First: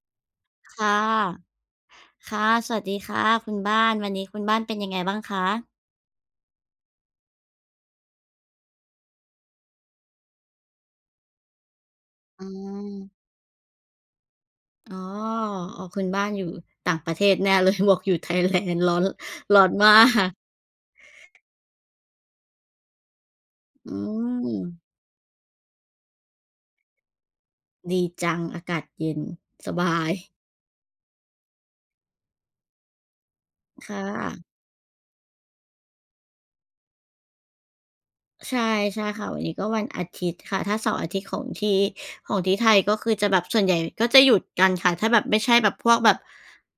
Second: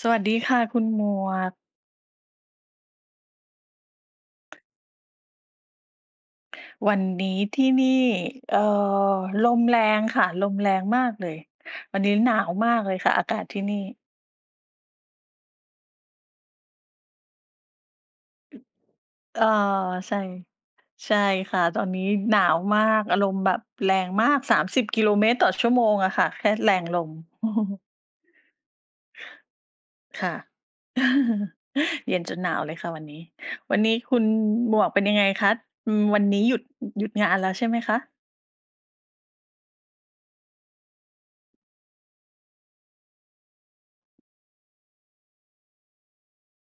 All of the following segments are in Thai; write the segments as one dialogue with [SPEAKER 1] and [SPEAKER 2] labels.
[SPEAKER 1] สวัสดีค่ะ
[SPEAKER 2] ค
[SPEAKER 1] คุณ
[SPEAKER 2] ่ะ
[SPEAKER 1] หมวก
[SPEAKER 2] ค่ะ สวัสดีค่ะคุณบ้าน วันนี้คุณบ้านเป็นยังไงบ้างคะ?
[SPEAKER 1] วันนี้ที่นี่ เอ่อ ลมแรงค่ะ ลมแรงมากเลย วันนี้หนา
[SPEAKER 2] อื
[SPEAKER 1] วมากเลยค
[SPEAKER 2] ม
[SPEAKER 1] ่ะ อากาศที่นี่
[SPEAKER 2] อ๋อ โอ้ คุณบ้านอยู่ต่างประเทศแน่ เลย บวกอยู่ Thailand ร้อน
[SPEAKER 1] เอ่อ
[SPEAKER 2] ร้อนมา
[SPEAKER 1] ใช่
[SPEAKER 2] ก
[SPEAKER 1] ใช่ค่ะ ตอนนี้หนาวมาก อารมณ์แบบแ
[SPEAKER 2] อ
[SPEAKER 1] ร
[SPEAKER 2] ื
[SPEAKER 1] งมาก สามส
[SPEAKER 2] ม
[SPEAKER 1] ิบ กิโลเมตรต่อชั่วโมงอะค่ะ แค่แรงลม
[SPEAKER 2] ดีจัง อากาศเย็น สบาย
[SPEAKER 1] ค่ะ เย็นจนหนาวเลยค่ะวันนี้ วัน
[SPEAKER 2] ค
[SPEAKER 1] นี้
[SPEAKER 2] ่
[SPEAKER 1] คุณ
[SPEAKER 2] ะ
[SPEAKER 1] หมวกเป็นยังไงคะ? อืม วันนี้หยุด หยุดงานแล้วใช่ไหมคะ?
[SPEAKER 2] ใช่ ๆ ค่ะ วันนี้ก็วันอาทิตย์ค่ะ ถ้าเสาร์อาทิตย์ของที่ ของที่ไทย ก็คือจะแบบส่วนใหญ่ก็จะหยุดกันค่ะ ถ้าแบบไม่ใช่แบบพวกแบบ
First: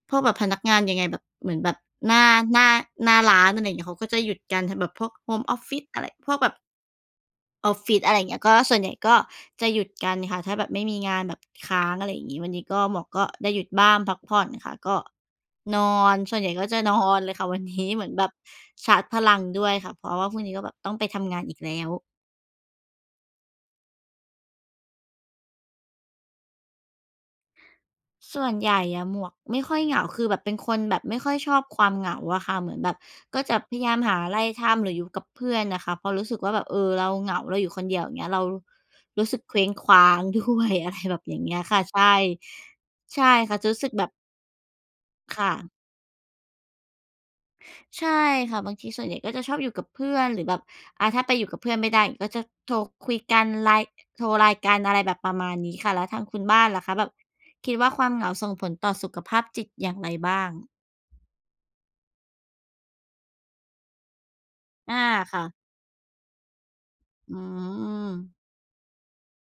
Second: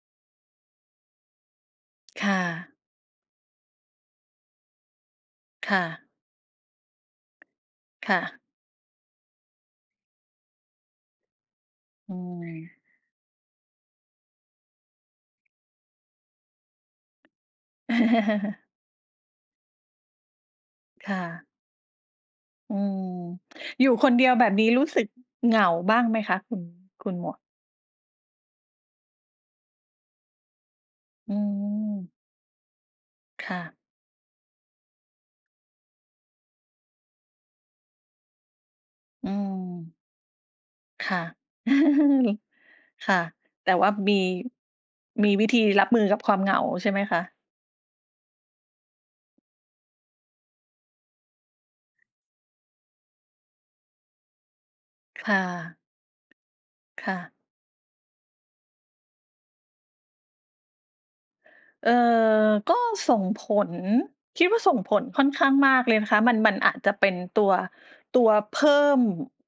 [SPEAKER 2] พวกแบบพนักงานยังไงแบบ เหมือนแบบหน้า
[SPEAKER 1] ค่
[SPEAKER 2] หน้า
[SPEAKER 1] ะ
[SPEAKER 2] หน้าร้าน อะไรอย่างเงี้ย เขาก็จะหยุดกัน ท แบบพวกโฮมออฟ
[SPEAKER 1] ค
[SPEAKER 2] ฟิ
[SPEAKER 1] ่
[SPEAKER 2] ศ อะไ
[SPEAKER 1] ะ
[SPEAKER 2] ร พวกแบบ ออฟฟิศ
[SPEAKER 1] ค
[SPEAKER 2] อะไ
[SPEAKER 1] ่
[SPEAKER 2] รอย่างเ
[SPEAKER 1] ะ
[SPEAKER 2] งี้ย ก็ส่วนใหญ่ก็จะหยุดกันค่ะ ถ้าแบบไม่มีงานแบบค้าง อะ
[SPEAKER 1] อ
[SPEAKER 2] ไร
[SPEAKER 1] ื
[SPEAKER 2] อย่างงี้ วันนี้
[SPEAKER 1] ม
[SPEAKER 2] ก็หมวกก็ได้หยุดบ้านพักผ่อนค่ะ ก็นอน ส่วนใหญ่ก็จะนอนเลยค่ะวัน นี้ เหมือนแบบชาร์จพลังด้วยค่ะ เพราะว่าพรุ่งนี้ก็แบบต้องไป
[SPEAKER 1] ค่
[SPEAKER 2] ทำงาน
[SPEAKER 1] ะ
[SPEAKER 2] อีกแล้ว
[SPEAKER 1] อืม อยู่คนเดียวแบบนี้รู้สึกเหงาบ้างไหมคะ? คุณ คุณหมวก
[SPEAKER 2] ส่วนใหญ่อะหมวกไม่ค่อยเหงา คือแบบเป็นคนแบบไม่ค
[SPEAKER 1] อ
[SPEAKER 2] ่
[SPEAKER 1] ื
[SPEAKER 2] อยชอบความเ
[SPEAKER 1] ม
[SPEAKER 2] หงาอะค่ะ เหมือนแบบก็
[SPEAKER 1] ค
[SPEAKER 2] จะ
[SPEAKER 1] ่
[SPEAKER 2] พ
[SPEAKER 1] ะ
[SPEAKER 2] ยายามหาอะไรทำ หรืออยู่กับเพื่อนอะค่ะ พอรู้สึกว่าแบบ เออ เราเหงา เราอยู่คนเดียวเงี้ย เราร
[SPEAKER 1] อ
[SPEAKER 2] ู
[SPEAKER 1] ื
[SPEAKER 2] ้สึก เคว้งคว
[SPEAKER 1] ม
[SPEAKER 2] ้าง ด้วย อะไร
[SPEAKER 1] ค
[SPEAKER 2] แบ
[SPEAKER 1] ่ะ
[SPEAKER 2] บอย่างเงี้ยค่ะ ใช่
[SPEAKER 1] ค่
[SPEAKER 2] ใช
[SPEAKER 1] ะ
[SPEAKER 2] ่ค่ะ จ
[SPEAKER 1] แ
[SPEAKER 2] ะ
[SPEAKER 1] ต่
[SPEAKER 2] รู้
[SPEAKER 1] ว
[SPEAKER 2] สึ
[SPEAKER 1] ่า
[SPEAKER 2] กแบบ
[SPEAKER 1] มี มี
[SPEAKER 2] ค
[SPEAKER 1] วิ
[SPEAKER 2] ่
[SPEAKER 1] ธี
[SPEAKER 2] ะ
[SPEAKER 1] รับมือกับความเหงาใช่ไหมคะ?
[SPEAKER 2] ใช่ค่ะ บางทีส่วนใหญ่ก็จะชอบอยู่กับเพื่อน หรือแบบ อ่า ถ้าไปอยู่กับเพื่อนไม่ได้ก็จะโทรคุยกัน LINE โทร LINE กันอะไรแบบ
[SPEAKER 1] ค
[SPEAKER 2] ปร
[SPEAKER 1] ่
[SPEAKER 2] ะมาณนี้
[SPEAKER 1] ะ
[SPEAKER 2] ค่ะ แล้วทางคุณบ้านล่ะคะ แบ
[SPEAKER 1] ค
[SPEAKER 2] บ
[SPEAKER 1] ่ะ
[SPEAKER 2] คิดว่าความเหงาส่งผลต่อสุขภาพจิตอย่างไรบ้าง?
[SPEAKER 1] เอ่อ ก็ส่งผล คิดว่าส่ง
[SPEAKER 2] อ
[SPEAKER 1] ผ
[SPEAKER 2] า
[SPEAKER 1] ลค่อน
[SPEAKER 2] ค่
[SPEAKER 1] ข
[SPEAKER 2] ะ
[SPEAKER 1] ้างมากเลยนะคะ มัน มันอาจจะเป็น
[SPEAKER 2] อื
[SPEAKER 1] ตัว ตัว
[SPEAKER 2] ม
[SPEAKER 1] เพิ่ม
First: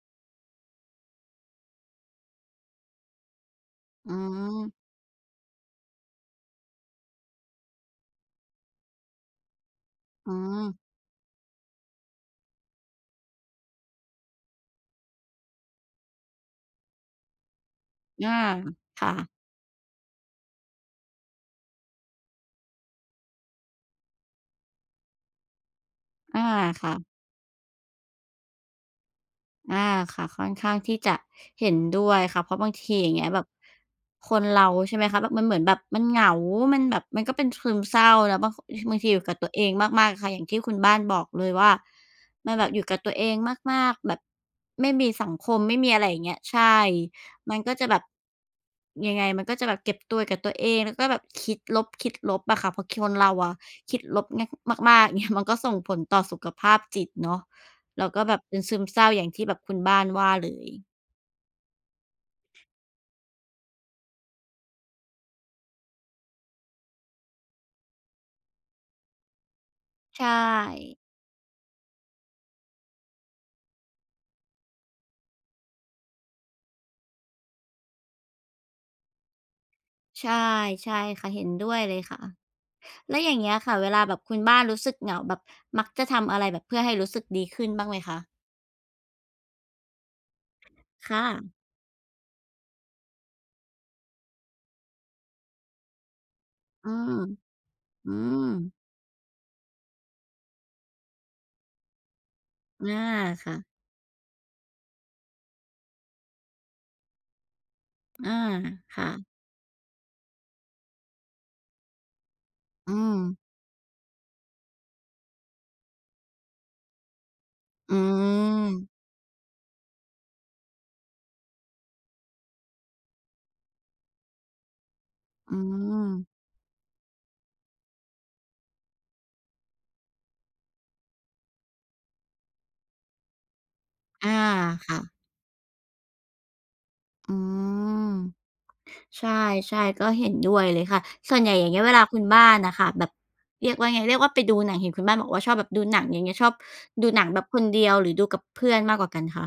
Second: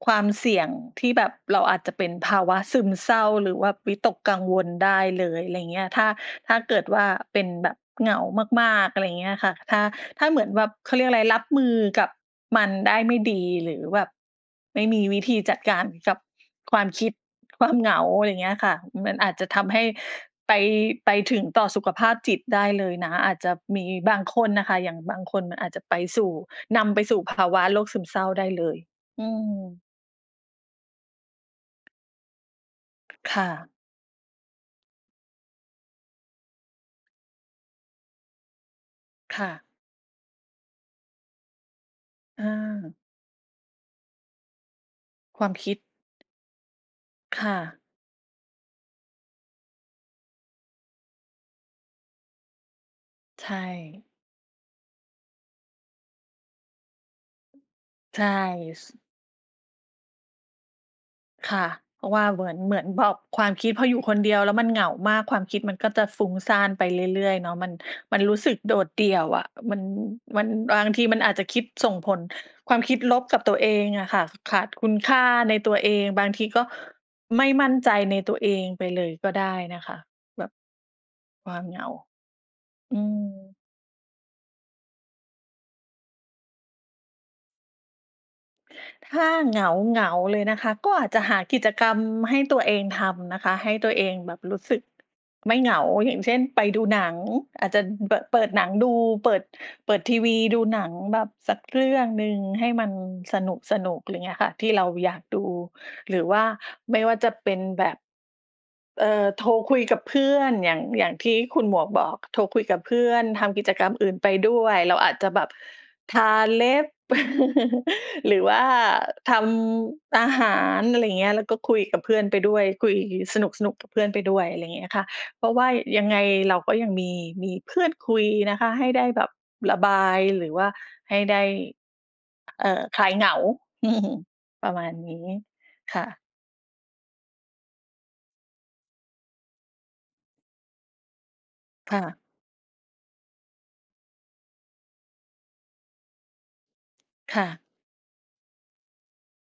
[SPEAKER 1] ความเสี่ยงที่แบบเราอาจจะเป็นภาวะซึมเศร้า หรือว่าวิต
[SPEAKER 2] อื
[SPEAKER 1] กกังวล
[SPEAKER 2] ม
[SPEAKER 1] ได้เลย อะไรอย่างเงี้ย ถ้า ถ้าเกิดว่า เป็นแบบเหงามาก ๆ อะไรอย่างเงี้ยค่ะ ถ้า ถ้า
[SPEAKER 2] อื
[SPEAKER 1] เหมือนแบบ
[SPEAKER 2] ม
[SPEAKER 1] เขาเรียกอะไร รับมือกับมันได้ไม่ดี หรือแบบไม่มีวิธีจัดการกับความคิด ความเหงา อะ
[SPEAKER 2] อ
[SPEAKER 1] ไร
[SPEAKER 2] า
[SPEAKER 1] อย่างเงี้ยค่ะ
[SPEAKER 2] ค
[SPEAKER 1] ม
[SPEAKER 2] ่
[SPEAKER 1] ันอ
[SPEAKER 2] ะ
[SPEAKER 1] าจจะทำให้ไป ไปถึงต่อสุขภาพจิตได้เลยนะ อาจจะมีบางคนน่ะค่ะ อย่างบางคนมันอาจจะไปสู่
[SPEAKER 2] อา
[SPEAKER 1] น
[SPEAKER 2] ค่
[SPEAKER 1] ำไ
[SPEAKER 2] ะ
[SPEAKER 1] ปสู่ภาวะโรคซึมเศร้าได้เลย อื
[SPEAKER 2] อ
[SPEAKER 1] ม
[SPEAKER 2] า ค่ะ ค่อนข้างที่จะเห็นด้วยค่ะ เพราะบางทีอย่างเงี้ย
[SPEAKER 1] ค
[SPEAKER 2] แบ
[SPEAKER 1] ่
[SPEAKER 2] บ
[SPEAKER 1] ะ
[SPEAKER 2] คนเรา ใช่ไหมคะ บ แบบมันเหมือนแบบมันเหงา มันแบบมันก็เป็นซึมเศร้านะ บาง บางทีอยู่กั
[SPEAKER 1] ค
[SPEAKER 2] บ
[SPEAKER 1] ่
[SPEAKER 2] ตัว
[SPEAKER 1] ะ
[SPEAKER 2] เองมาก ๆ ค่ะ อย่างที่คุณบ้านบอกเลยว่า
[SPEAKER 1] อ
[SPEAKER 2] มันแบบอยู่ก
[SPEAKER 1] า
[SPEAKER 2] ับตัวเองมาก ๆ แบบไม่มีสัง
[SPEAKER 1] คว
[SPEAKER 2] ค
[SPEAKER 1] าม
[SPEAKER 2] ม
[SPEAKER 1] ค
[SPEAKER 2] ไ
[SPEAKER 1] ิ
[SPEAKER 2] ม
[SPEAKER 1] ด
[SPEAKER 2] ่มีอะไรอย่างเงี้ย ใช่
[SPEAKER 1] ค่
[SPEAKER 2] มันก็
[SPEAKER 1] ะ
[SPEAKER 2] จะแบบ ยังไงมันก็จะแบบเก็บตัวอยู่กับตัวเอง แล้วก็แบบคิดลบ คิดลบอะค่ะ เพราะคนเรา
[SPEAKER 1] ใช
[SPEAKER 2] อะค
[SPEAKER 1] ่
[SPEAKER 2] ิดลบมะ มาก ๆ เงี้ย มันก็ส่งผลต่อสุขภาพจิตเนาะ แล้วก
[SPEAKER 1] ใช
[SPEAKER 2] ็
[SPEAKER 1] ่
[SPEAKER 2] แบบเป็นซึ
[SPEAKER 1] ส
[SPEAKER 2] มเศร้าอย่างที่แบบคุณบ้านว่าเลย
[SPEAKER 1] ค่ะ เพราะว่าเหมือน เหมือนแบบความคิดพออยู่คนเดียวแล้วมันเหงามาก ความคิดมันก็จะฟุ้งซ่านไปเรื่อย ๆ เนาะ มัน มันรู้สึกโดดเดี่ยวอะ มัน
[SPEAKER 2] ใช
[SPEAKER 1] มัน บาง
[SPEAKER 2] ่
[SPEAKER 1] ทีมันอาจจะคิดส่งผลความคิดลบกับตัวเองอะค่ะ ขาดคุณค่าในตัวเอง บางทีก็ไม่มั่นใจในตัวเองไปเลยก็ได้นะคะ
[SPEAKER 2] ใช่
[SPEAKER 1] แบบ
[SPEAKER 2] ใช่ค่ะ เห็
[SPEAKER 1] ค
[SPEAKER 2] น
[SPEAKER 1] วาม
[SPEAKER 2] ด้
[SPEAKER 1] เห
[SPEAKER 2] ว
[SPEAKER 1] ง
[SPEAKER 2] ย
[SPEAKER 1] า
[SPEAKER 2] เลยค่ะ
[SPEAKER 1] อื
[SPEAKER 2] แล้วอย่า
[SPEAKER 1] ม
[SPEAKER 2] งเงี้ยค่ะ เวลาแบบคุณบ้านรู้สึกเหงา แบบมักจะทำอะไรแบบเพื่อให้รู้สึกดีขึ้นบ้างไหมคะ?
[SPEAKER 1] ถ้าเหงา ๆ เลยนะคะ ก็อา
[SPEAKER 2] ค
[SPEAKER 1] จจ
[SPEAKER 2] ่
[SPEAKER 1] ะหา
[SPEAKER 2] ะ
[SPEAKER 1] กิจกรรมให้ตัวเองทำนะคะ ให้ตัวเองแบบรู้สึกไม่เหงา อย่างเช่น ไปดู
[SPEAKER 2] อื
[SPEAKER 1] หนั
[SPEAKER 2] ม
[SPEAKER 1] ง อาจจะ
[SPEAKER 2] อื
[SPEAKER 1] เปิด เป
[SPEAKER 2] ม
[SPEAKER 1] ิดหนังดู เปิด เปิดทีวีดูหนังแบบสักเรื่องหนึ่งให้ม
[SPEAKER 2] อ
[SPEAKER 1] ัน
[SPEAKER 2] า
[SPEAKER 1] ส
[SPEAKER 2] ค่ะ
[SPEAKER 1] นุก ๆ อะไรอย่างเงี้ยค่ะ ที่เราอยากดู หรือว่าไม่ว่าจะเป็นแบบ
[SPEAKER 2] อา ค
[SPEAKER 1] เอ
[SPEAKER 2] ่
[SPEAKER 1] อ
[SPEAKER 2] ะ
[SPEAKER 1] โทรคุยกับเพื่อน อย่าง อย่างที่คุณหมวกบอก โทรคุยกับ
[SPEAKER 2] อ
[SPEAKER 1] เพ
[SPEAKER 2] ื
[SPEAKER 1] ื่อน
[SPEAKER 2] ม
[SPEAKER 1] ทำกิจกรรมอื่นไปด้วย เราอาจจะแบบทาเล็บ
[SPEAKER 2] อื
[SPEAKER 1] หรือว่า
[SPEAKER 2] ม
[SPEAKER 1] ทำอาหาร อะไรอย่างเงี้ย แล้วก็คุยกับเพื่อนไปด้วย คุยสนุก ๆ กับเพื่อนไปด้วย อะไรอย่างเงี้ยค่ะ เพรา
[SPEAKER 2] อื
[SPEAKER 1] ะว่ายังไง
[SPEAKER 2] ม
[SPEAKER 1] เราก็ยังมี มีเพื่อนคุยนะคะ ให้ได้แบบระบาย หรือว่าให้ได้ เออ คลายเหงา
[SPEAKER 2] อา
[SPEAKER 1] ประมา
[SPEAKER 2] ค
[SPEAKER 1] ณ
[SPEAKER 2] ่ะ
[SPEAKER 1] นี้ ค่ะ
[SPEAKER 2] อืม ใช่ ๆ ก็เห็นด้วยเลยค่ะ ส่วนใหญ่ อย่างเงี้ย เว
[SPEAKER 1] ค่
[SPEAKER 2] ลาค
[SPEAKER 1] ะ
[SPEAKER 2] ุณบ้านน่ะค่ะ แบบ เรียกว่าไง เรียกว่าไปดูหนัง เห็นคุณบ้านบอกว่าชอบแบบดูหนัง อย่างเงี้ย ชอบดูหนังแ
[SPEAKER 1] ค
[SPEAKER 2] บ
[SPEAKER 1] ่
[SPEAKER 2] บค
[SPEAKER 1] ะ
[SPEAKER 2] นเดียว หรือดูกับเพื่อนมากกว่ากันคะ?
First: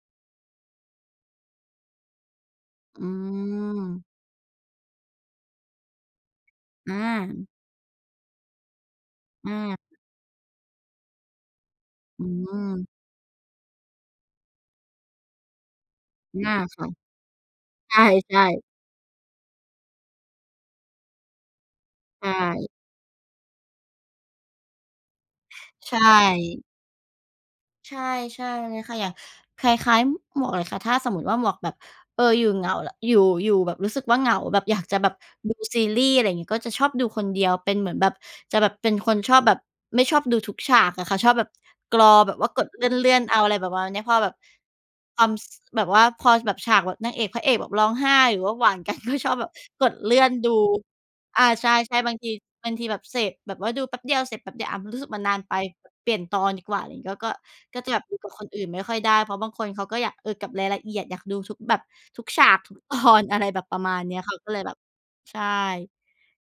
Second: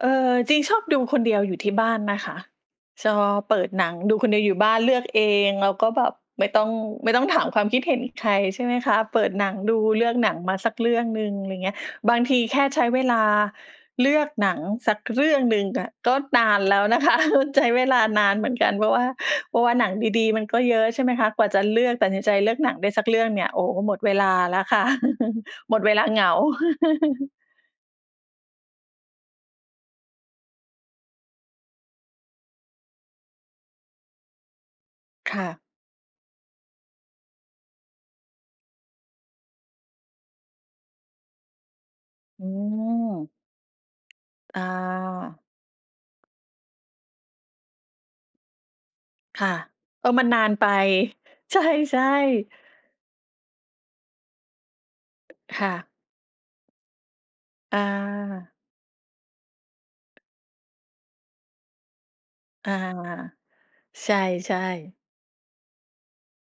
[SPEAKER 1] เออ จริง ชอบดูคนเดียวอยู่ที่บ้านนะคะ
[SPEAKER 2] อื
[SPEAKER 1] จอ เปิดหนัง
[SPEAKER 2] ม
[SPEAKER 1] ดูคนเดียวอยู่บ้าน เลือกเอง แล้วก็แบบไม่ต้อง
[SPEAKER 2] อ
[SPEAKER 1] ไม่ต้องถา
[SPEAKER 2] า
[SPEAKER 1] มความคิดเห็นใคร ใช่ไหมคะ เปิดหนั
[SPEAKER 2] อ
[SPEAKER 1] งด
[SPEAKER 2] า
[SPEAKER 1] ู เลือกหนังมาสักเรื่องหนึ่ง อะไรอย่างเงี้ย บา
[SPEAKER 2] อ
[SPEAKER 1] ง
[SPEAKER 2] ื
[SPEAKER 1] ทีแค่ใช้
[SPEAKER 2] ม
[SPEAKER 1] เวลาเลือกหนังสักเรื่องหนึ่งอะก็
[SPEAKER 2] อ
[SPEAKER 1] นา
[SPEAKER 2] า
[SPEAKER 1] นแล
[SPEAKER 2] ค
[SPEAKER 1] ้ว
[SPEAKER 2] ่ะ
[SPEAKER 1] นะคะ ใช้เวลานา
[SPEAKER 2] ใช
[SPEAKER 1] น
[SPEAKER 2] ่
[SPEAKER 1] เหมือน
[SPEAKER 2] ๆ
[SPEAKER 1] กัน เพราะว่า เพราะว่าหนังดี ๆ มันก็เยอะ ใช่ไหมคะ กว่าจะเลือก ตัดสิน
[SPEAKER 2] ใช
[SPEAKER 1] ใจเลือก
[SPEAKER 2] ่
[SPEAKER 1] หนังได้สักเรื่องเนี่ย โอ้ หมดเวลาแล้วค่ะ หมดเ
[SPEAKER 2] ใ
[SPEAKER 1] ว
[SPEAKER 2] ช
[SPEAKER 1] ลาเหงา
[SPEAKER 2] ่ ใช่ ใช่เลยค่ะ อย่าง คล้าย ๆ หมวกเลยค่ะ ถ้าสมมุติว่าหมวกแบบ เออ อยู่เหงา ล อยู่ อยู่แบบรู้สึกว่าเหงา แบบอยากจะแบบ
[SPEAKER 1] ค่ะ
[SPEAKER 2] ดูซีรีส์ อะไรอย่างงี้ ก็จะชอบดูคนเดียว เป็นเหมือนแบบ จะแบบเป็นคนชอบแบบ ไม่ชอบดูทุกฉากอะค่ะ ชอบแบบกรอ แบบ
[SPEAKER 1] อื
[SPEAKER 2] ว่ากดเลื่อน
[SPEAKER 1] ม
[SPEAKER 2] ๆ เอา อะไรแบบประมาณนี้ พอแบบ
[SPEAKER 1] อ
[SPEAKER 2] ความ
[SPEAKER 1] า
[SPEAKER 2] ส แบบว่า ความแบบ ฉากแบบนางเอกพระเอกแบบร้องไห้ หรือว่าหวาน กัน ก็ชอบ
[SPEAKER 1] ค
[SPEAKER 2] แบ
[SPEAKER 1] ่
[SPEAKER 2] บ
[SPEAKER 1] ะ
[SPEAKER 2] กด
[SPEAKER 1] เออ
[SPEAKER 2] เลื่
[SPEAKER 1] มั
[SPEAKER 2] อ
[SPEAKER 1] น
[SPEAKER 2] น
[SPEAKER 1] นา
[SPEAKER 2] ดู
[SPEAKER 1] นไป
[SPEAKER 2] อา
[SPEAKER 1] ใช
[SPEAKER 2] ใช่
[SPEAKER 1] ่
[SPEAKER 2] ๆ บางที
[SPEAKER 1] ๆ
[SPEAKER 2] บางทีแบบเสพ แบบว่าดูแป๊บเดียวเสร็จ แป๊บเดียว อา ม รู้สึกมันนานไป
[SPEAKER 1] ค่ะ
[SPEAKER 2] เปลี่ยนตอนดีกว่า อะไรงี้ แล้วก็
[SPEAKER 1] อ
[SPEAKER 2] ก็จะแบบดูกับค
[SPEAKER 1] า
[SPEAKER 2] นอื่นไม่ค่อยได้ เพราะบางคนเขาก็อยาก เออ กับรายละเอียด อยากดูทุกแบบทุกฉาก
[SPEAKER 1] อ
[SPEAKER 2] ท
[SPEAKER 1] า
[SPEAKER 2] ุก ตอน อะไรแบบประมาณ
[SPEAKER 1] ใช
[SPEAKER 2] เนี้ย เขาก็เ
[SPEAKER 1] ่
[SPEAKER 2] ลยแบบ
[SPEAKER 1] ๆ
[SPEAKER 2] ใช่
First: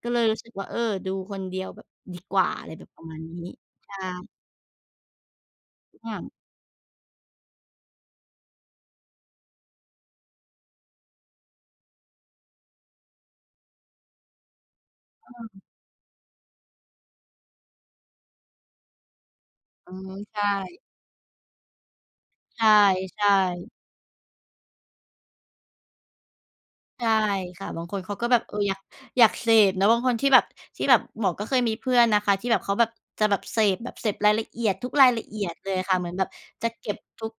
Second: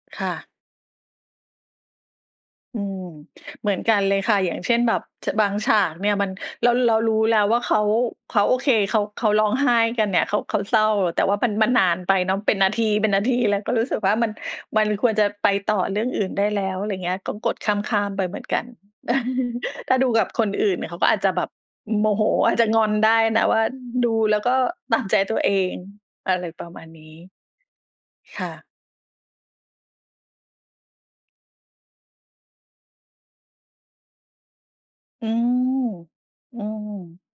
[SPEAKER 2] ก็เล
[SPEAKER 1] ค
[SPEAKER 2] ย
[SPEAKER 1] ่
[SPEAKER 2] รู้ส
[SPEAKER 1] ะ
[SPEAKER 2] ึกว่า เออ ดูคนเดียวแบบดีกว่า อะไร
[SPEAKER 1] อื
[SPEAKER 2] แบบป
[SPEAKER 1] ม
[SPEAKER 2] ระมาณนี้
[SPEAKER 1] เหมือน
[SPEAKER 2] ใ
[SPEAKER 1] ก
[SPEAKER 2] ช
[SPEAKER 1] ันเลย
[SPEAKER 2] ่
[SPEAKER 1] ค่ะ อย่างเช่นแบบ ฉ บางฉากเนี
[SPEAKER 2] อ
[SPEAKER 1] ่ยมั
[SPEAKER 2] า
[SPEAKER 1] น เรา เรารู้แล้วว่าเขา เขาโอเค เขา เขาร้องไห้กันเนี่ย เขา เขาเศร้า แต่ว่ามัน มันนานไปเนาะ เป็นนาที เป็นนาทีเลย ก็รู้สึกว่ามัน มันควรจะไป
[SPEAKER 2] เออ
[SPEAKER 1] ต่อเรื่องอื่นได้แล้ว อะไรอย่างเงี้ย ก็กดข้าม ๆ ไปเหมือนกัน
[SPEAKER 2] อ
[SPEAKER 1] ถ
[SPEAKER 2] ื
[SPEAKER 1] ้าดู
[SPEAKER 2] ม
[SPEAKER 1] กับ
[SPEAKER 2] ใช
[SPEAKER 1] คนอื่น
[SPEAKER 2] ่
[SPEAKER 1] เนี่ยเขาก็อาจจะแบบโมโห อาจ
[SPEAKER 2] ใ
[SPEAKER 1] จะงอนได้
[SPEAKER 2] ช่
[SPEAKER 1] นะว่า
[SPEAKER 2] ๆ
[SPEAKER 1] ดูแล้วก็ตามใจตัวเอง อะไรประมาณน
[SPEAKER 2] ใช่
[SPEAKER 1] ี้
[SPEAKER 2] ค่ะ บางคนเขาก็แบ
[SPEAKER 1] ค
[SPEAKER 2] บ
[SPEAKER 1] ่
[SPEAKER 2] เออ
[SPEAKER 1] ะ
[SPEAKER 2] อยาก อยากเสพเนาะ บางคนที่แบบ ที่แบบ หมวกก็เคยมีเพื่อนนะคะที่แบบเขาแบบจะแบบเสพ แบบเสพรายละเอียด ทุกรายล
[SPEAKER 1] อื
[SPEAKER 2] ะเอียด
[SPEAKER 1] ม
[SPEAKER 2] เลยอะค่ะ เหมือนแบบ
[SPEAKER 1] อื
[SPEAKER 2] จะเก็บ
[SPEAKER 1] ม
[SPEAKER 2] ทุก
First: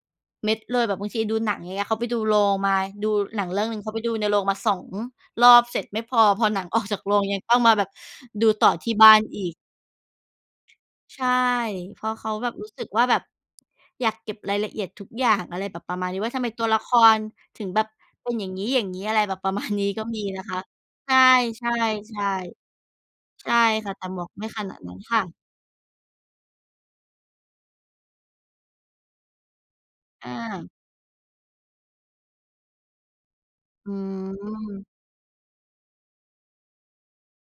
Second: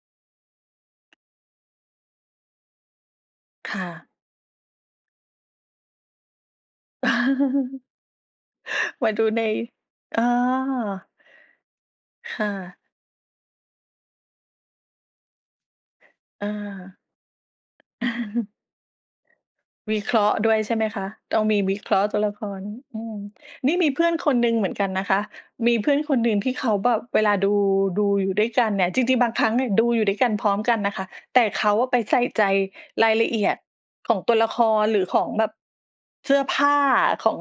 [SPEAKER 2] เม็ดเลย แบบบางทีดูหนัง อย่างเงี้ย เขาไปดูโรงมา ดูหนังเรื่อง
[SPEAKER 1] ค
[SPEAKER 2] หนึ่
[SPEAKER 1] ่
[SPEAKER 2] ง เขาไป
[SPEAKER 1] ะ
[SPEAKER 2] ดูในโรงมา 2 รอบเสร็จ ไม่พอ พอหนัง ออก จากโรงยังต้องมาแบบดูต่อที่บ
[SPEAKER 1] ม
[SPEAKER 2] ้า
[SPEAKER 1] าด
[SPEAKER 2] น
[SPEAKER 1] ูใ
[SPEAKER 2] อี
[SPEAKER 1] น
[SPEAKER 2] ก
[SPEAKER 1] อา
[SPEAKER 2] ใช่ เพราะเขา
[SPEAKER 1] ค่
[SPEAKER 2] แบบรู้
[SPEAKER 1] ะ
[SPEAKER 2] สึกว่าแบบอยากเก็บรายละเอียดทุกอย่าง อะไรแบบประมาณนี้ ว่าทำ
[SPEAKER 1] เ
[SPEAKER 2] ไมตัวละค
[SPEAKER 1] ออ
[SPEAKER 2] รถึงแบบเป็นอย่างงี้ ๆ อะไรแบบประ มาณ นี้
[SPEAKER 1] วิ
[SPEAKER 2] ก็
[SPEAKER 1] เคร
[SPEAKER 2] มี
[SPEAKER 1] าะห์
[SPEAKER 2] นะ
[SPEAKER 1] ด้
[SPEAKER 2] ค
[SPEAKER 1] วย
[SPEAKER 2] ะ
[SPEAKER 1] ใช่ไหมคะ
[SPEAKER 2] ใช
[SPEAKER 1] ต้องมี
[SPEAKER 2] ่
[SPEAKER 1] วิเคราะห์ตัวละคร
[SPEAKER 2] ๆ
[SPEAKER 1] อืม
[SPEAKER 2] ๆ ใช่
[SPEAKER 1] นี่ม
[SPEAKER 2] ค
[SPEAKER 1] ี
[SPEAKER 2] ่ะ
[SPEAKER 1] เ
[SPEAKER 2] แ
[SPEAKER 1] พ
[SPEAKER 2] ต
[SPEAKER 1] ื
[SPEAKER 2] ่
[SPEAKER 1] ่อน
[SPEAKER 2] หมว
[SPEAKER 1] ค
[SPEAKER 2] ก
[SPEAKER 1] น
[SPEAKER 2] ไม
[SPEAKER 1] ห
[SPEAKER 2] ่
[SPEAKER 1] นึ่ง
[SPEAKER 2] ข
[SPEAKER 1] เหมื
[SPEAKER 2] น
[SPEAKER 1] อ
[SPEAKER 2] า
[SPEAKER 1] น
[SPEAKER 2] ด
[SPEAKER 1] กั
[SPEAKER 2] น
[SPEAKER 1] น
[SPEAKER 2] ั้น
[SPEAKER 1] นะค
[SPEAKER 2] ค่
[SPEAKER 1] ะ
[SPEAKER 2] ะ
[SPEAKER 1] มีเพื่อนคนหนึ่งที่เขาแบบเวลาดู ดูอยู่ด้วยกันเนี่ย จริง ๆ บางครั้งเนี่ยดูอยู่ด้วยก
[SPEAKER 2] อ
[SPEAKER 1] ัน พร้อมก
[SPEAKER 2] า
[SPEAKER 1] ันนะคะ แต่เขาอะไปใส่ใจรายละเอียด
[SPEAKER 2] อื
[SPEAKER 1] ของตัวละค
[SPEAKER 2] ม
[SPEAKER 1] ร หรือของแบบเสื้อผ้าของ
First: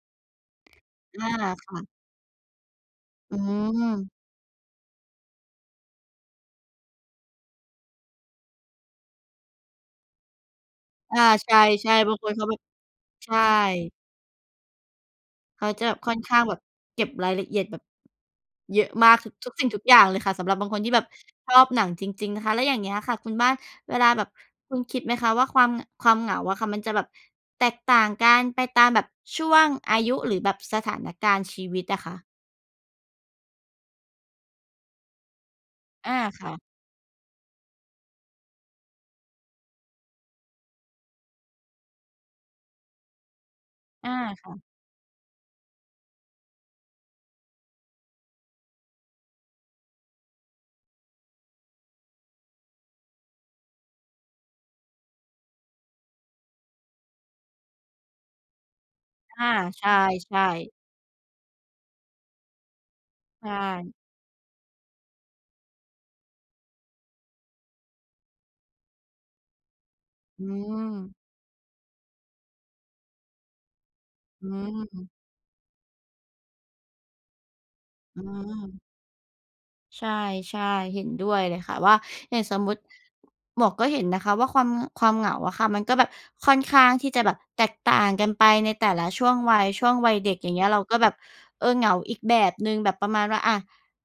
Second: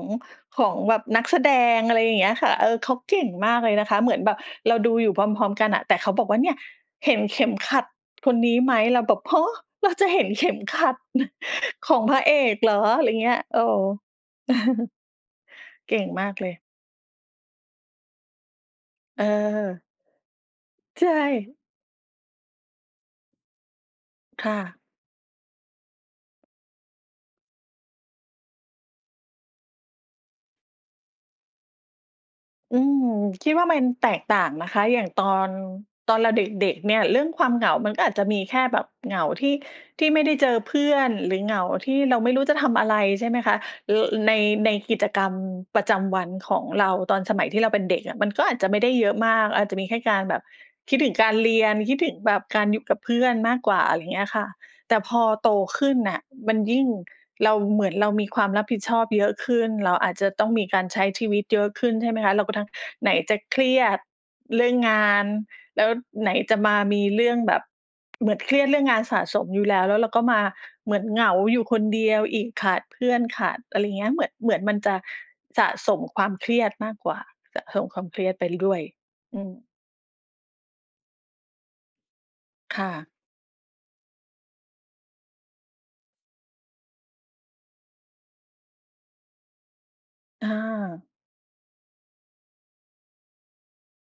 [SPEAKER 1] ของแบบ
[SPEAKER 2] อ
[SPEAKER 1] นัก
[SPEAKER 2] า
[SPEAKER 1] แสด
[SPEAKER 2] ค่
[SPEAKER 1] ง
[SPEAKER 2] ะ
[SPEAKER 1] อะไรอย่างเงี้ยค่ะ เออ เขาเก่ง
[SPEAKER 2] อื
[SPEAKER 1] มากเลยนะคะ เห
[SPEAKER 2] ม
[SPEAKER 1] มือนแบบเราดูอยู่พร้อม ๆ กันอะ แต่เขาบอกว่า "เนี่ย เห็นเข็มขัดคนนี้ไหม?" เราแบบ "ฮะ! เราจะเห็นเข็มขัด
[SPEAKER 2] อา
[SPEAKER 1] น
[SPEAKER 2] ใช
[SPEAKER 1] ข
[SPEAKER 2] ่
[SPEAKER 1] อง
[SPEAKER 2] ๆ บ
[SPEAKER 1] พ
[SPEAKER 2] า
[SPEAKER 1] ร
[SPEAKER 2] ง
[SPEAKER 1] ะ
[SPEAKER 2] ค
[SPEAKER 1] เอ
[SPEAKER 2] นเขาแบ
[SPEAKER 1] ก
[SPEAKER 2] บ
[SPEAKER 1] เหรอ?" อะไรเง
[SPEAKER 2] ใ
[SPEAKER 1] ี
[SPEAKER 2] ช
[SPEAKER 1] ้ย เออ
[SPEAKER 2] ่ เขาจะ
[SPEAKER 1] เก่ง
[SPEAKER 2] ค่อน
[SPEAKER 1] มา
[SPEAKER 2] ข
[SPEAKER 1] ก
[SPEAKER 2] ้า
[SPEAKER 1] เ
[SPEAKER 2] ง
[SPEAKER 1] ล
[SPEAKER 2] แบ
[SPEAKER 1] ย
[SPEAKER 2] บเก็บรายละเอียดแบบเยอะมาก คือทุกสิ่งท
[SPEAKER 1] เอ
[SPEAKER 2] ุ
[SPEAKER 1] อ
[SPEAKER 2] กอย่างเลยค่ะ สำหรับบางคนที่
[SPEAKER 1] ใ
[SPEAKER 2] แบ
[SPEAKER 1] ช
[SPEAKER 2] บช
[SPEAKER 1] ่
[SPEAKER 2] อบหนังจริง ๆ นะคะ แล้วอย่างเงี้ยค่ะคุณบ้าน เวลาแบบ
[SPEAKER 1] ค่
[SPEAKER 2] คุ
[SPEAKER 1] ะ
[SPEAKER 2] ณคิดไหมคะว่าความ ง ความเหงาอะค่ะ มันจะแบบแตกต่างกันไปตามแบบช่วงอายุ หรือแบบสถานการณ์ชีวิตอะคะ?
[SPEAKER 1] อืม คิดว่ามันแตกต่างนะคะ อย่างตอน
[SPEAKER 2] อ
[SPEAKER 1] ตอ
[SPEAKER 2] า
[SPEAKER 1] นเราเ
[SPEAKER 2] ค่ะ
[SPEAKER 1] ด็ก ๆ เนี่ยเรื่องความเหงามันก็อาจจะมีแค่แบบเหงาที่ ที่ไม่ได้เจอเพื่อน หรือเหงาที่เราไม่รู้จะทำอะไร ใช่ไหมคะ ร
[SPEAKER 2] อา
[SPEAKER 1] ใน
[SPEAKER 2] ค่ะ
[SPEAKER 1] ในกิจกรรมประจำวันของเรา ตอนสมัยที่เราเป็นเด็กอะ มันก็อาจจะไม่ได้เยอะมาก อาจจะมีแค่การแบบคิดถึงการเรียน คิดถึงแบบการอยู่กับเพื่อนมากกว่า อะไรอย่างเงี้ยค่ะ แต่พอโตขึ้นน่ะ มันยิ่ง เรา เหมือนเรามีความรับผิดชอบเยอะ
[SPEAKER 2] อา
[SPEAKER 1] ขึ้น
[SPEAKER 2] ใช
[SPEAKER 1] เราอาจจะ
[SPEAKER 2] ่
[SPEAKER 1] ต้องมี
[SPEAKER 2] ๆ
[SPEAKER 1] การใช้ชีวิตเยอะขึ้น ใช่ไหมคะ เราก็ทั้งไหนจะ
[SPEAKER 2] ใช
[SPEAKER 1] เครีย
[SPEAKER 2] ่
[SPEAKER 1] ดเรื่องงาน แล้วไหนจะมามีเรื่องแบบ เหมือนเครียดเรื่องงานสะสมอยู่แล้ว แล้วเราก็ม
[SPEAKER 2] อ
[SPEAKER 1] า
[SPEAKER 2] ื
[SPEAKER 1] เหมือน
[SPEAKER 2] ม
[SPEAKER 1] เหงาอยู่คนเดียวอีก ขาดเพื่อน ขาดอะไรอย่างเงี้ย เหมือน
[SPEAKER 2] อ
[SPEAKER 1] เ
[SPEAKER 2] ื
[SPEAKER 1] หมือนมันจะ
[SPEAKER 2] ม
[SPEAKER 1] สะสมความเครียดมากกว่า สะสมความเค
[SPEAKER 2] อื
[SPEAKER 1] รียดไปด้ว
[SPEAKER 2] ม
[SPEAKER 1] ย อืม
[SPEAKER 2] ใช่ ๆ เห็นด้วยเลยค่ะว่า อย่างสมมุต
[SPEAKER 1] ค
[SPEAKER 2] ิ
[SPEAKER 1] ่ะ
[SPEAKER 2] หมวกก็เห็นนะคะว่าความ ความเหงาอะค่ะ มันก็แบบค่อนข้างที่จะแบบแตกต่างกันไปในแต่ละช่วงวัย ช่วงวัยเด็ก
[SPEAKER 1] อ
[SPEAKER 2] อย่างเงี้ย เราก็
[SPEAKER 1] า
[SPEAKER 2] แบบ เออ เหงาอีกแบบหนึ่ง แบบประมาณว่า อา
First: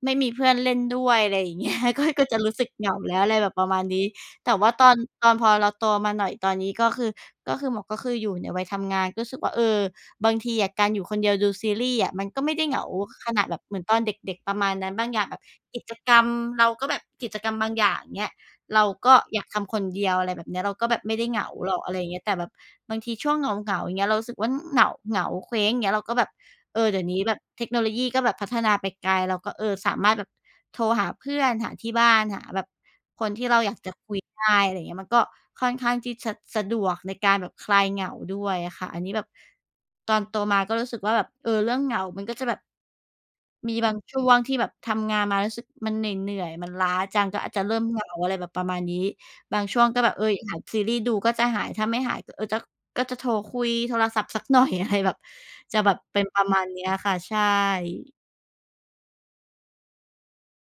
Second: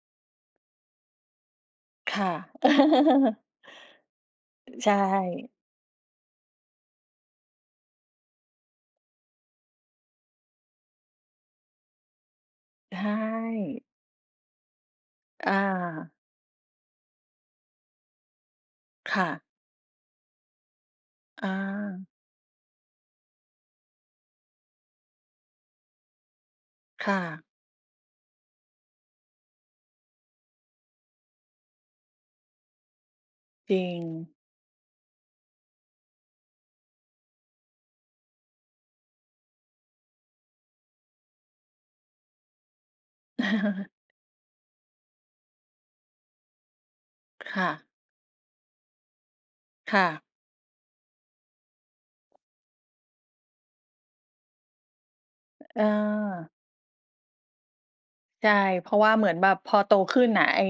[SPEAKER 2] ไม่มีเพื่อนเล่นด้วย อะไรvอย่าง เงี้ย ก็
[SPEAKER 1] ค
[SPEAKER 2] ก
[SPEAKER 1] ่
[SPEAKER 2] ็จ
[SPEAKER 1] ะ
[SPEAKER 2] ะรู้สึกเหงาแล้ว อะไรแบบประมาณนี้ แต่ว่
[SPEAKER 1] อ
[SPEAKER 2] าต
[SPEAKER 1] ใช
[SPEAKER 2] อน ตอน
[SPEAKER 1] ่
[SPEAKER 2] พอเราโตมาหน่อย ตอนนี้ก็คือ ก็คือหมวกก็คืออยู่ในวัยทำงาน ก็รู้สึกว่า เออ บางทีอะการอยู่คนเดียวดูซีรีส์อะมันก็ไม่ได้ไม่เหงา
[SPEAKER 1] ใช
[SPEAKER 2] ขนาดแบบเหมื
[SPEAKER 1] ่
[SPEAKER 2] อนตอนเด็ก ๆ ประมาณนั้น บางอย่างแบบ
[SPEAKER 1] อ
[SPEAKER 2] กิจ
[SPEAKER 1] า
[SPEAKER 2] กรรม เราก็แบบ กิจกรรมบางอย่าง อย่างเงี้ย เราก
[SPEAKER 1] ค
[SPEAKER 2] ็
[SPEAKER 1] ่
[SPEAKER 2] อย
[SPEAKER 1] ะ
[SPEAKER 2] ากทำคนเดียว อะไรแบบเนี้ย เราก็แบบไม่ได้เหง
[SPEAKER 1] อ
[SPEAKER 2] าหรอก อะไรอ
[SPEAKER 1] า
[SPEAKER 2] ย่างเงี้ย แต่แบบบางทีช่วงเหงา ๆ อย่างเงี้ย เรารู้สึกว่าเหงา เหงา เคว้ง อย่างเงี้ย เราก็แบบ เออ เดี๋
[SPEAKER 1] ค
[SPEAKER 2] ยว
[SPEAKER 1] ่
[SPEAKER 2] นี้แบ
[SPEAKER 1] ะ
[SPEAKER 2] บเทคโนโลยีก็แบบพัฒนาไปไกล เราก็ เออ สามารถแบบโทรหาเพื่อน หาที่บ้าน หาแบบคนที่เราอย
[SPEAKER 1] จ
[SPEAKER 2] า
[SPEAKER 1] ร
[SPEAKER 2] ก
[SPEAKER 1] ิ
[SPEAKER 2] จะคุย
[SPEAKER 1] ง
[SPEAKER 2] ได้ อะไรอย่างเงี้ย มันก็ค่อนข้างที่จะสะดวกในการแบบคลายเหงาด้วยอะค่ะ อันนี้แบบตอนโตมาก็รู้สึกว่าแบบ เออ เรื่องเหงามันก็จะแบบ มีบางช่วงที่แบบทำงานมารู้สึกมันเหนื่อย ๆ มันล้าจัง ก็อา
[SPEAKER 1] ค
[SPEAKER 2] จจะ
[SPEAKER 1] ่
[SPEAKER 2] เริ่ม
[SPEAKER 1] ะ
[SPEAKER 2] เหงา อะไรแบบประมาณนี้ บางช่วง
[SPEAKER 1] ค
[SPEAKER 2] ก็
[SPEAKER 1] ่
[SPEAKER 2] แบ
[SPEAKER 1] ะ
[SPEAKER 2] บ เอ๊ย หาซีรีส์ดูก็จะหาย ถ้าไม่หาย เออ จ ก็จะโทรคุยโทรศัพท์สัก หน่อย อะไร แบบ จะแบบเป็นปร
[SPEAKER 1] เ
[SPEAKER 2] ะ
[SPEAKER 1] ออ
[SPEAKER 2] มาณเนี้ยอะค่ะ ใช่
[SPEAKER 1] ใช่ เพราะว่าเหมือนแบบพอโตขึ้นน่ะ ไอ้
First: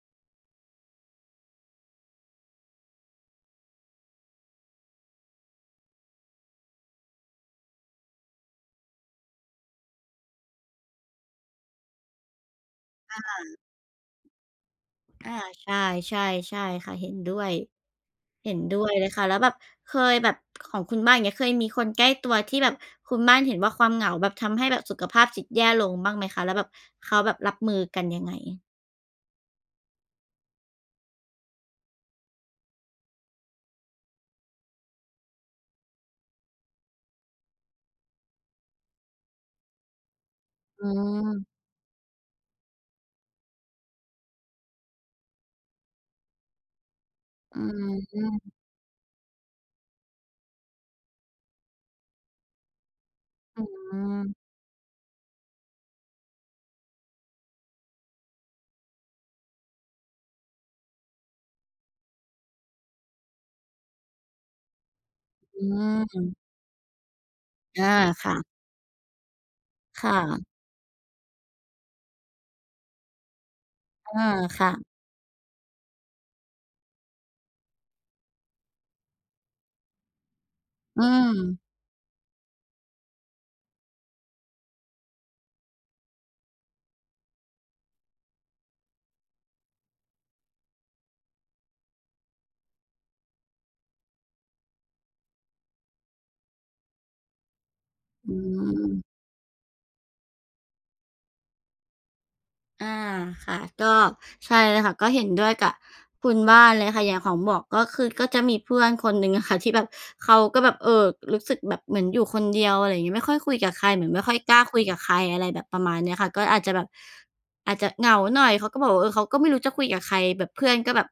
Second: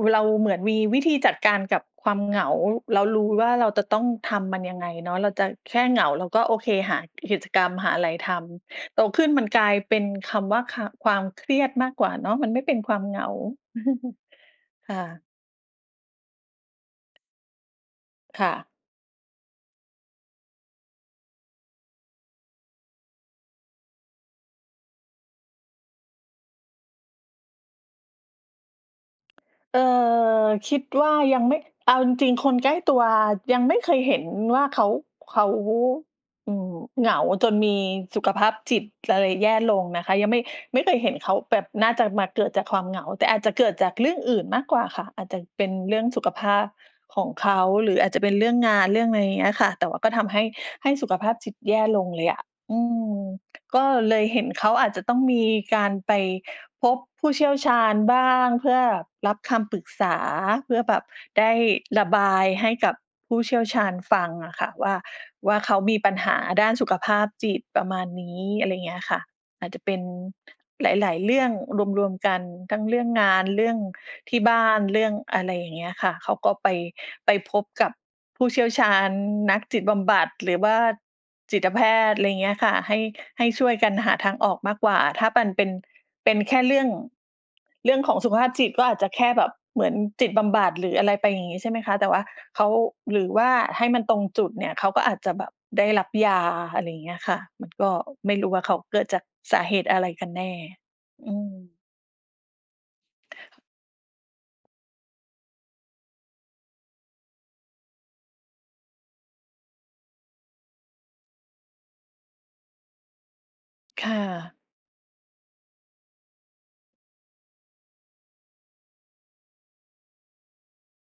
[SPEAKER 1] ว เราเหมือนมีวิธีจัดการกับความเหงา เรารู้ว่า เรา ตะ ต้องทำมันยังไงเนาะ เราจะแค่เหงา เราก็ โอเค หา กิจกรรม หาอะไรทำ โตขึ้นมันกลายเป็นคำว่า ค ความเครียดมากกว่าเนาะ มันไม่เป็นความเ
[SPEAKER 2] อ
[SPEAKER 1] หงา
[SPEAKER 2] ่า
[SPEAKER 1] ค่ะ
[SPEAKER 2] อา ใช่ ๆ ใช่ค่ะ เห็นด้วย
[SPEAKER 1] ค่
[SPEAKER 2] เห็น
[SPEAKER 1] ะ
[SPEAKER 2] ด้วยเลยค่ะ แล้วแบบเคยแบบของคุณบ้าน อย่างเงี้ย เคยมีคนใกล้ตัวที่แบบคุณบ้านเห็นว่า ความเหงาแบบทำให้แบบสุขภาพจิตแย่ลงบ้างไหมคะ? แล้วแบบเขาแบบรับมือกันยังไง?
[SPEAKER 1] เออ คิดว่า ยังไม่ เอาจริง ๆ คนใกล้ตัวยังไม่เคยเห็นว่า เขา เขาวู้ อืม เหงาจนมีสุขภาพจิตอะไรแย่ลงนะคะ ยัง ไม่ ไม
[SPEAKER 2] อ
[SPEAKER 1] ่
[SPEAKER 2] ื
[SPEAKER 1] เคยเห็นเขา
[SPEAKER 2] ม
[SPEAKER 1] แบบน่าจะมา เกิดจากความเหงา แต่อาจจะเกิดจากเรื่องอื่นมากกว่าค่ะ อาจจะเป็นเรื่องสุขภาพของเข
[SPEAKER 2] อ
[SPEAKER 1] า
[SPEAKER 2] ื
[SPEAKER 1] หรืออาจจะเป็นเรื่
[SPEAKER 2] ม
[SPEAKER 1] องงาน เรื่องอะไรอย่างเงี้ยค่ะ แต่ว่าก็ทำให้ ให้สุขภาพจิตแย่ลงเลยอะ อืม
[SPEAKER 2] อื
[SPEAKER 1] ก็เลย
[SPEAKER 2] ม
[SPEAKER 1] เห็นเขาอาจจะต้องมีการไปพบผู้เชี่ยวชาญบ้างเพื่อรับคำปรึกษา เพื่อแบบได้ระบายให้กับผู้เชี่ยวชาญฟังอะค่ะ ว่า ว่า
[SPEAKER 2] อื
[SPEAKER 1] เขามีปัญห
[SPEAKER 2] ม
[SPEAKER 1] าด้านสุขภาพจิต ป
[SPEAKER 2] อ
[SPEAKER 1] ระ
[SPEAKER 2] า
[SPEAKER 1] มาณน
[SPEAKER 2] ค
[SPEAKER 1] ี
[SPEAKER 2] ่
[SPEAKER 1] ้
[SPEAKER 2] ะ
[SPEAKER 1] อะไรอย่างเงี้ยค่ะ อาจจะเป็น
[SPEAKER 2] ค่ะ
[SPEAKER 1] หลาย ๆ เรื่องรวม ๆ กันทั้งเรื่องงาน เรื่อง
[SPEAKER 2] อา
[SPEAKER 1] ที่บ้
[SPEAKER 2] ค่
[SPEAKER 1] าน
[SPEAKER 2] ะ
[SPEAKER 1] เรื่องอะไรอย่างเงี้ยค่ะ เขาก็ ไป ไปพบกับผู้เชี่ยวชาญ นักจิตบำบัด หรือว่า
[SPEAKER 2] อื
[SPEAKER 1] จิ
[SPEAKER 2] ม
[SPEAKER 1] ตแพทย์ อะไรอย่างเงี้ยค่ะ ให้ ให้ช่วยกันหาทางออกมากกว่า ถ้าปัน เป็น เป็นแค่เรื่อง เรื่องของสุขภาพจิตก็อาจจะแค่แบบเหมือนจิตบำบัด หรืออะไรไป อย่างงี้ ใช่ไหมคะ แต่ว่าเขา หรือว่าให้มันตรงจุดเนี่ย เขาก็อาจจะแบบได้รับยา อะไรอย่างเงี้ยค่ะ มันก็ไ
[SPEAKER 2] อ
[SPEAKER 1] ม่รู้ว่า เขาเกิ
[SPEAKER 2] ืม
[SPEAKER 1] ดจากสาเหตุอะไรกันแน่ อืม
[SPEAKER 2] อา ค่ะ ก็ ใช่เลยค่ะ ก็เห็นด้วยกับคุณบ้านเลยค่ะ อย่างของหมวกก็คือ ก็จะมีเพื่อนคนหนึ่งอะค่ะที่แบบเขาก็แบบ เออ รู้สึกแบบเหมือนอยู่คนเดียว อะไรอย่างงี้ ไม่ค่อยคุยกับใคร เห
[SPEAKER 1] ค
[SPEAKER 2] มือ
[SPEAKER 1] ่
[SPEAKER 2] นไม่ค่อย
[SPEAKER 1] ะ
[SPEAKER 2] กล้าคุยกับใคร อะไรแบบประมาณนี้ค่ะ ก็อาจจะแบบอาจจะเหงาหน่อย เขาก็บอกว่า เออ เขาก็ไม่รู้จะคุยกับใคร แบบเพื่อนก็แบบ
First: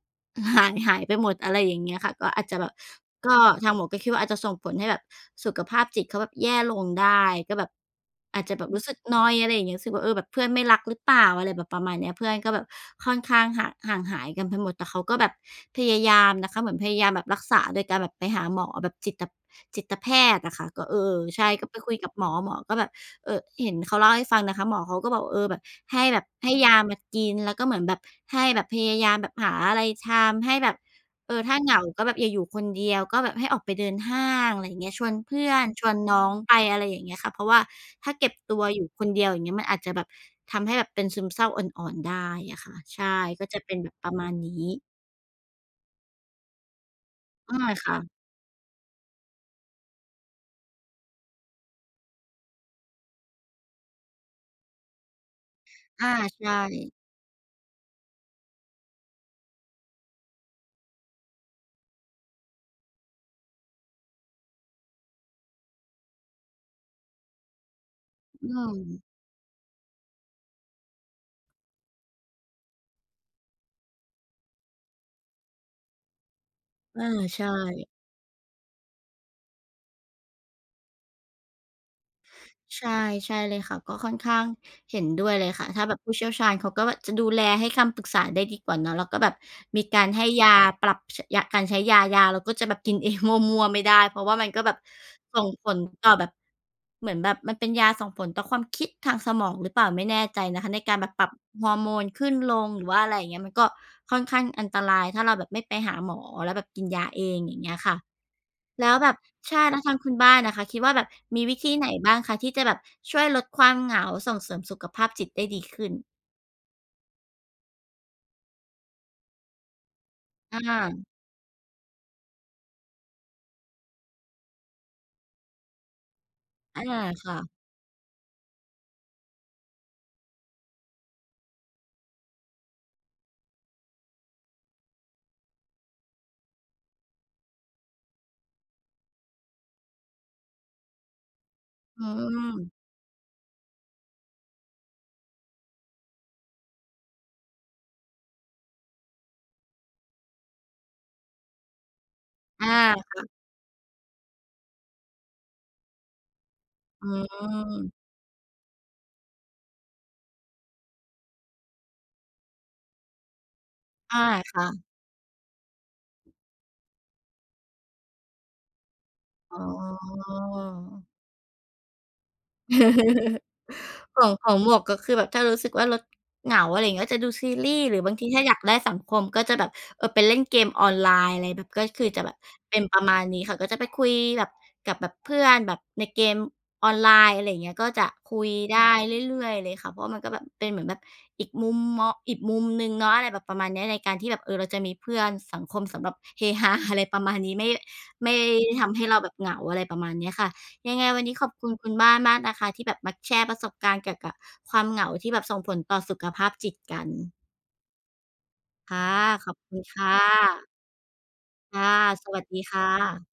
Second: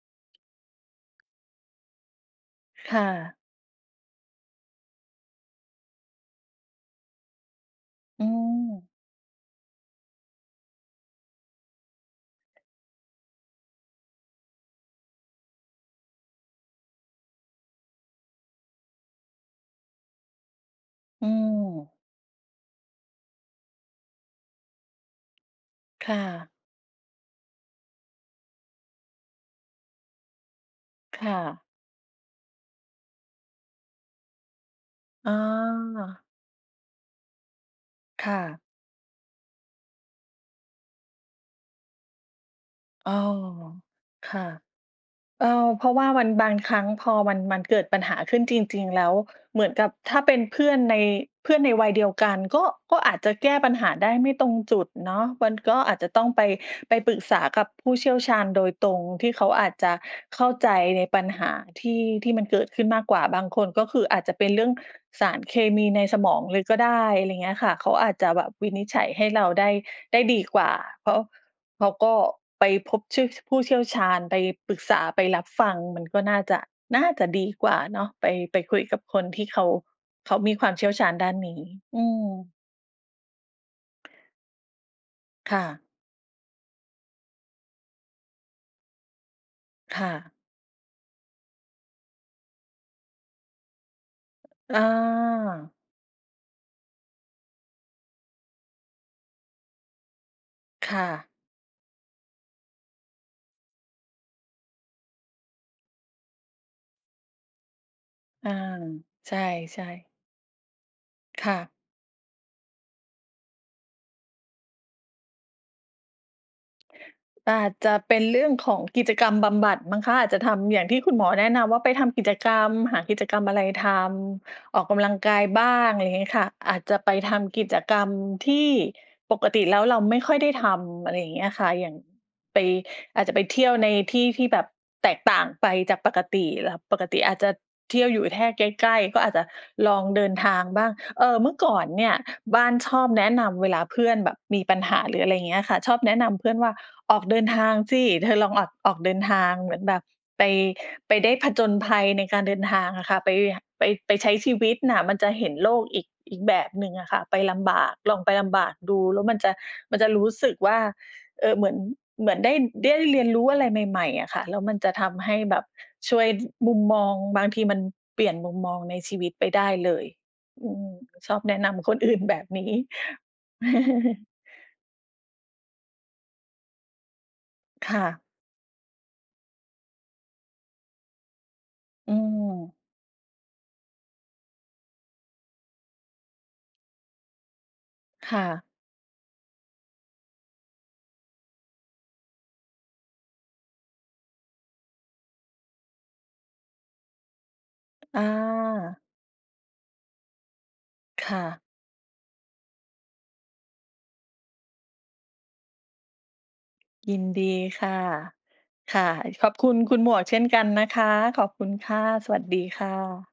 [SPEAKER 2] หาย ๆ ไปหมด อะไรอย่างเงี้ยค่ะ ก็อาจจะแบบ
[SPEAKER 1] ค่
[SPEAKER 2] ก
[SPEAKER 1] ะ
[SPEAKER 2] ็ทางหมวกก็คิดว่าอาจจะส่งผลให้แบบสุขภาพจิตเขาแบบแย่ลงได้ ก็แบบ
[SPEAKER 1] อื
[SPEAKER 2] อาจจะแบบรู้
[SPEAKER 1] ม
[SPEAKER 2] สึกนอยด์ อะไรอย่างเงี้ย รู้สึกว่า เออ "แบบเพื่อนไม่รักรึเปล่า?" อะไรแบบประมาณนี้ เพื่อนก็แบบค่อนข้างห่าง ห่างหายกันไปหมด แต่เขาก็แบบพยายามนะคะ เหมือนพยายามแบบรักษาโดยการแบบไปหาหมอแบบจิตตะ จิตแพทย์อะค่ะ ก็ เออ
[SPEAKER 1] อื
[SPEAKER 2] ใช่ ก็ไป
[SPEAKER 1] ม
[SPEAKER 2] คุยกับหมอ หมอก็แบบ อ เห็นเขาเล่าให้ฟังนะคะ หมอเขาก็บอกว่า เออ แบบ ให้
[SPEAKER 1] ค่
[SPEAKER 2] แบบ ให
[SPEAKER 1] ะ
[SPEAKER 2] ้ยามากินแล้วก็เหมือนแบบ ให้แบบพยายามแบบหาอะไรทำ ให้แบบ
[SPEAKER 1] ค่
[SPEAKER 2] เออ ถ้า
[SPEAKER 1] ะ
[SPEAKER 2] เหงาก็แบบอย่าอยู่คนเดียว ก็แบบให้ออกไปเดินห้าง อะไรอย่างเงี้ย ชวนเ
[SPEAKER 1] อ
[SPEAKER 2] พื่อน ชวนน
[SPEAKER 1] า
[SPEAKER 2] ้องไป อะไรอย่างเงี้ยค่ะ เพราะว่าถ้าเ
[SPEAKER 1] ค
[SPEAKER 2] ก็บ
[SPEAKER 1] ่
[SPEAKER 2] ตั
[SPEAKER 1] ะ
[SPEAKER 2] วอยู่คนเดียว อย่างเงี้ย มันอาจจะแบบทำให้แบบเป็นซึมเศร้าอ่อน ๆ ได้อะค่ะ ใช
[SPEAKER 1] อ๋อ
[SPEAKER 2] ่ ก็จะเป็นแบบประม
[SPEAKER 1] ค
[SPEAKER 2] าณ
[SPEAKER 1] ่ะ
[SPEAKER 2] นี้
[SPEAKER 1] เออ เพราะว่ามัน บางครั้งพอมัน
[SPEAKER 2] อ
[SPEAKER 1] มั
[SPEAKER 2] า
[SPEAKER 1] นเกิด
[SPEAKER 2] ค่
[SPEAKER 1] ปั
[SPEAKER 2] ะ
[SPEAKER 1] ญหาขึ้นจริง ๆ แล้ว เหมือนกับถ้าเป็นเพื่อนใน เพื่อนในวัยเดียวกันก็ ก็อาจจะแก้ปัญหาได้ไม่ตรงจุดเนาะ มันก็อาจ
[SPEAKER 2] อ
[SPEAKER 1] จะ
[SPEAKER 2] า
[SPEAKER 1] ต้องไ
[SPEAKER 2] ใ
[SPEAKER 1] ป
[SPEAKER 2] ช่
[SPEAKER 1] ไปปรึกษากับผู้เชี่ยวชาญโดยตรงที่เขาอาจจะเข้าใจในปัญหาที่ ที่มันเกิดขึ้นมากกว่า บางคนก็คืออาจจะเป็นเรื่องสารเคมีในสมองเลยก็ได้ อะไรอย่างเงี้ยค่ะ เขาอาจจะแบ
[SPEAKER 2] อื
[SPEAKER 1] บวินิจฉ
[SPEAKER 2] ม
[SPEAKER 1] ัยให้เราได้ ได้ดีกว่า เพราะเขาก็ไปพบชื่อ ผู้เชี่ยวชาญ ไปปรึกษา ไปรับฟัง มันก็น่าจะ น
[SPEAKER 2] อ
[SPEAKER 1] ่
[SPEAKER 2] า
[SPEAKER 1] าจะ
[SPEAKER 2] ใช
[SPEAKER 1] ดีกว่า
[SPEAKER 2] ่
[SPEAKER 1] เนาะ ไป ไปคุยกับคนที่เขา เขามีความเชี่ยวชาญด้านนี้ อืม
[SPEAKER 2] ใช่ ใช่เลยค่ะ ก็ค่อนข้างเห็นด้วยเลย
[SPEAKER 1] ค่
[SPEAKER 2] ค่ะ ถ
[SPEAKER 1] ะ
[SPEAKER 2] ้าแบบผู้เชี่ยวชาญเขาก็แบบจะดูแล ให้คำปรึกษา ได้ดีกว่าเนาะ แล้วก็แบบ มีก
[SPEAKER 1] ค
[SPEAKER 2] า
[SPEAKER 1] ่
[SPEAKER 2] รให้
[SPEAKER 1] ะ
[SPEAKER 2] ยาปรับ ช ยา การใช้ยา ยาเราก็จะแบบกินเองมั่ว ๆ ไม่ได้ เพราะว่ามันก็แบ
[SPEAKER 1] อ
[SPEAKER 2] บส่งผ
[SPEAKER 1] า
[SPEAKER 2] ลต่อแบบ เหมือนแบบมันเป็นยาส่งผลต่อความคิดทางสมองหรือเปล่าไม่แน่ใจนะคะ ใน
[SPEAKER 1] ค
[SPEAKER 2] การ
[SPEAKER 1] ่
[SPEAKER 2] แบบปรั
[SPEAKER 1] ะ
[SPEAKER 2] บฮอร์โมนขึ้นลง หรือว่าอะไรอย่างเงี้ย มันก็ค่อนข้างอันตราย ถ้าเราแบบไม่ไปหาหมอ แล้วแบบกินยาเอง อย่างเงี้ยค่ะ
[SPEAKER 1] อา
[SPEAKER 2] แล้วแบบ
[SPEAKER 1] ใช
[SPEAKER 2] ใช่ แล้ว
[SPEAKER 1] ่
[SPEAKER 2] ทาง
[SPEAKER 1] ๆ
[SPEAKER 2] คุณบ้านน่ะค่ะคิดว่าแบบมี
[SPEAKER 1] ค
[SPEAKER 2] ว
[SPEAKER 1] ่
[SPEAKER 2] ิธ
[SPEAKER 1] ะ
[SPEAKER 2] ีไหนบ้างคะที่จะแบบช่วยลดความเหงา ส่งเสริมสุขภาพจิตได้ดีขึ้น?
[SPEAKER 1] อาจจะเป็นเรื่องของกิจกรรมบำบัดมั้งคะ อาจจะท
[SPEAKER 2] อ
[SPEAKER 1] ำอย่างที่
[SPEAKER 2] า
[SPEAKER 1] คุณหมอแนะนำว่าไปทำกิจกรรม หากิจกรรมอะไรทำ ออกกำลังกายบ้าง อะไรอย่างเงี้ยค่ะ อา
[SPEAKER 2] อา
[SPEAKER 1] จจะไป
[SPEAKER 2] ค
[SPEAKER 1] ท
[SPEAKER 2] ่ะ
[SPEAKER 1] ำกิจกรรมที่ปกติแล้วเราไม่ค่อยได้ทำ อะไรอย่างเงี้ยอะค่ะ อย่างไป อาจจะไปเที่ยวในที่ที่แบบแตกต่างไปจากปกติ ล ปกติอาจจะเที่ยวอยู่แค่ ใกล้ ๆ ก็อาจจะลองเดินทางบ้าง เออ เมื่อก่อน
[SPEAKER 2] อ
[SPEAKER 1] เ
[SPEAKER 2] ื
[SPEAKER 1] นี่ยบ้า
[SPEAKER 2] ม
[SPEAKER 1] นชอบแนะนำเวลาเพื่อนแบบมีปัญหา หรืออะไรอย่างเงี้ยค่ะ ชอบแนะนำเพื่อนว่า "ออกเดินทางสิ เธอลองออก ออกเดินทาง" เหมือนแบบไป ไปได้ผจญภัยในการเดิน
[SPEAKER 2] อา
[SPEAKER 1] ทางอะค
[SPEAKER 2] ค
[SPEAKER 1] ่ะ
[SPEAKER 2] ่
[SPEAKER 1] ไป
[SPEAKER 2] ะ
[SPEAKER 1] ห ไป ไปใช้ชีวิตน่ะ มันจะเห็นโลกอีก อีกแบบหนึ่งอ
[SPEAKER 2] อื
[SPEAKER 1] ะค่ะ ไปลำบา
[SPEAKER 2] ม
[SPEAKER 1] ก ลองไปลำบากดู แล้วมันจะ มันจะรู้สึกว่า เออ เหมือน เหมือนได้ ได้เรียนรู้อะไรใหม่
[SPEAKER 2] อา
[SPEAKER 1] ๆ อะค่ะ แ
[SPEAKER 2] ค
[SPEAKER 1] ล้ว
[SPEAKER 2] ่
[SPEAKER 1] มัน
[SPEAKER 2] ะ
[SPEAKER 1] จะทำให้แบบช่วย ด มุมมอง บางทีมันเปลี่ยนมุมมองในชีวิตไป
[SPEAKER 2] อ
[SPEAKER 1] ไ
[SPEAKER 2] ๋
[SPEAKER 1] ด้เลย อืม
[SPEAKER 2] อ
[SPEAKER 1] ชอบแนะนำคนอื่นแบบนี้
[SPEAKER 2] ส่วนของหมวกก็คือแบบ ถ้ารู้สึกว่าเราเหงา อะไรอย่างเงี้ย จะดูซีรีส์
[SPEAKER 1] ค
[SPEAKER 2] หรื
[SPEAKER 1] ่
[SPEAKER 2] อบาง
[SPEAKER 1] ะ
[SPEAKER 2] ทีถ้าอยากได้สังคม ก็จะแบบ เออ ไปเล่นเกมออนไลน์ อะไรแบบ ก็คือ
[SPEAKER 1] อื
[SPEAKER 2] จะแบบ
[SPEAKER 1] ม
[SPEAKER 2] เป็นประมาณนี้ค่ะ ก็จะไปคุยแบบ กับแบบเพื่อนแบบในเกมออนไลน์ อะไรอย่างเงี้ย ก็จะ
[SPEAKER 1] ค
[SPEAKER 2] ค
[SPEAKER 1] ่
[SPEAKER 2] ุย
[SPEAKER 1] ะ
[SPEAKER 2] ได้เรื่อย ๆ เลยค่ะ เพราะว่ามันก็แบบเป็นเหมือนแบบอีกมุมมอ อีกมุมหนึ่งเนาะ อะไรแบบประมาณนี้ ในการที่แบบ เออ เราจะมีเพื่อน สังคมสำหรับเฮ ฮา อะไรประมาณนี้ ไม่ ไม่ทำใ
[SPEAKER 1] อา
[SPEAKER 2] ห้เราแบบเหงา อะไรประมาณนี้ค่ะ ยังไงวัน
[SPEAKER 1] ค
[SPEAKER 2] นี้
[SPEAKER 1] ่
[SPEAKER 2] ขอบ
[SPEAKER 1] ะ
[SPEAKER 2] คุณคุณบ้านมากนะคะ ที่แบบมาแชร์ประสบการณ์เกี่ยวกับความเหงาที่แบบส่งผลต่อสุขภาพจิตกัน
[SPEAKER 1] ยินดีค่ะ ค
[SPEAKER 2] ค่
[SPEAKER 1] ่
[SPEAKER 2] ะ
[SPEAKER 1] ะ ข
[SPEAKER 2] ข
[SPEAKER 1] อ
[SPEAKER 2] อ
[SPEAKER 1] บ
[SPEAKER 2] บ
[SPEAKER 1] ค
[SPEAKER 2] ค
[SPEAKER 1] ุ
[SPEAKER 2] ุ
[SPEAKER 1] ณ
[SPEAKER 2] ณ
[SPEAKER 1] คุ
[SPEAKER 2] ค
[SPEAKER 1] ณห
[SPEAKER 2] ่
[SPEAKER 1] มวกเช่นกั
[SPEAKER 2] ะ
[SPEAKER 1] นนะคะ ขอบคุณ
[SPEAKER 2] ค่
[SPEAKER 1] ค
[SPEAKER 2] ะ
[SPEAKER 1] ่ะ ส
[SPEAKER 2] ส
[SPEAKER 1] ว
[SPEAKER 2] ว
[SPEAKER 1] ั
[SPEAKER 2] ั
[SPEAKER 1] ส
[SPEAKER 2] สด
[SPEAKER 1] ด
[SPEAKER 2] ี
[SPEAKER 1] ี
[SPEAKER 2] ค
[SPEAKER 1] ค
[SPEAKER 2] ่
[SPEAKER 1] ่
[SPEAKER 2] ะ
[SPEAKER 1] ะ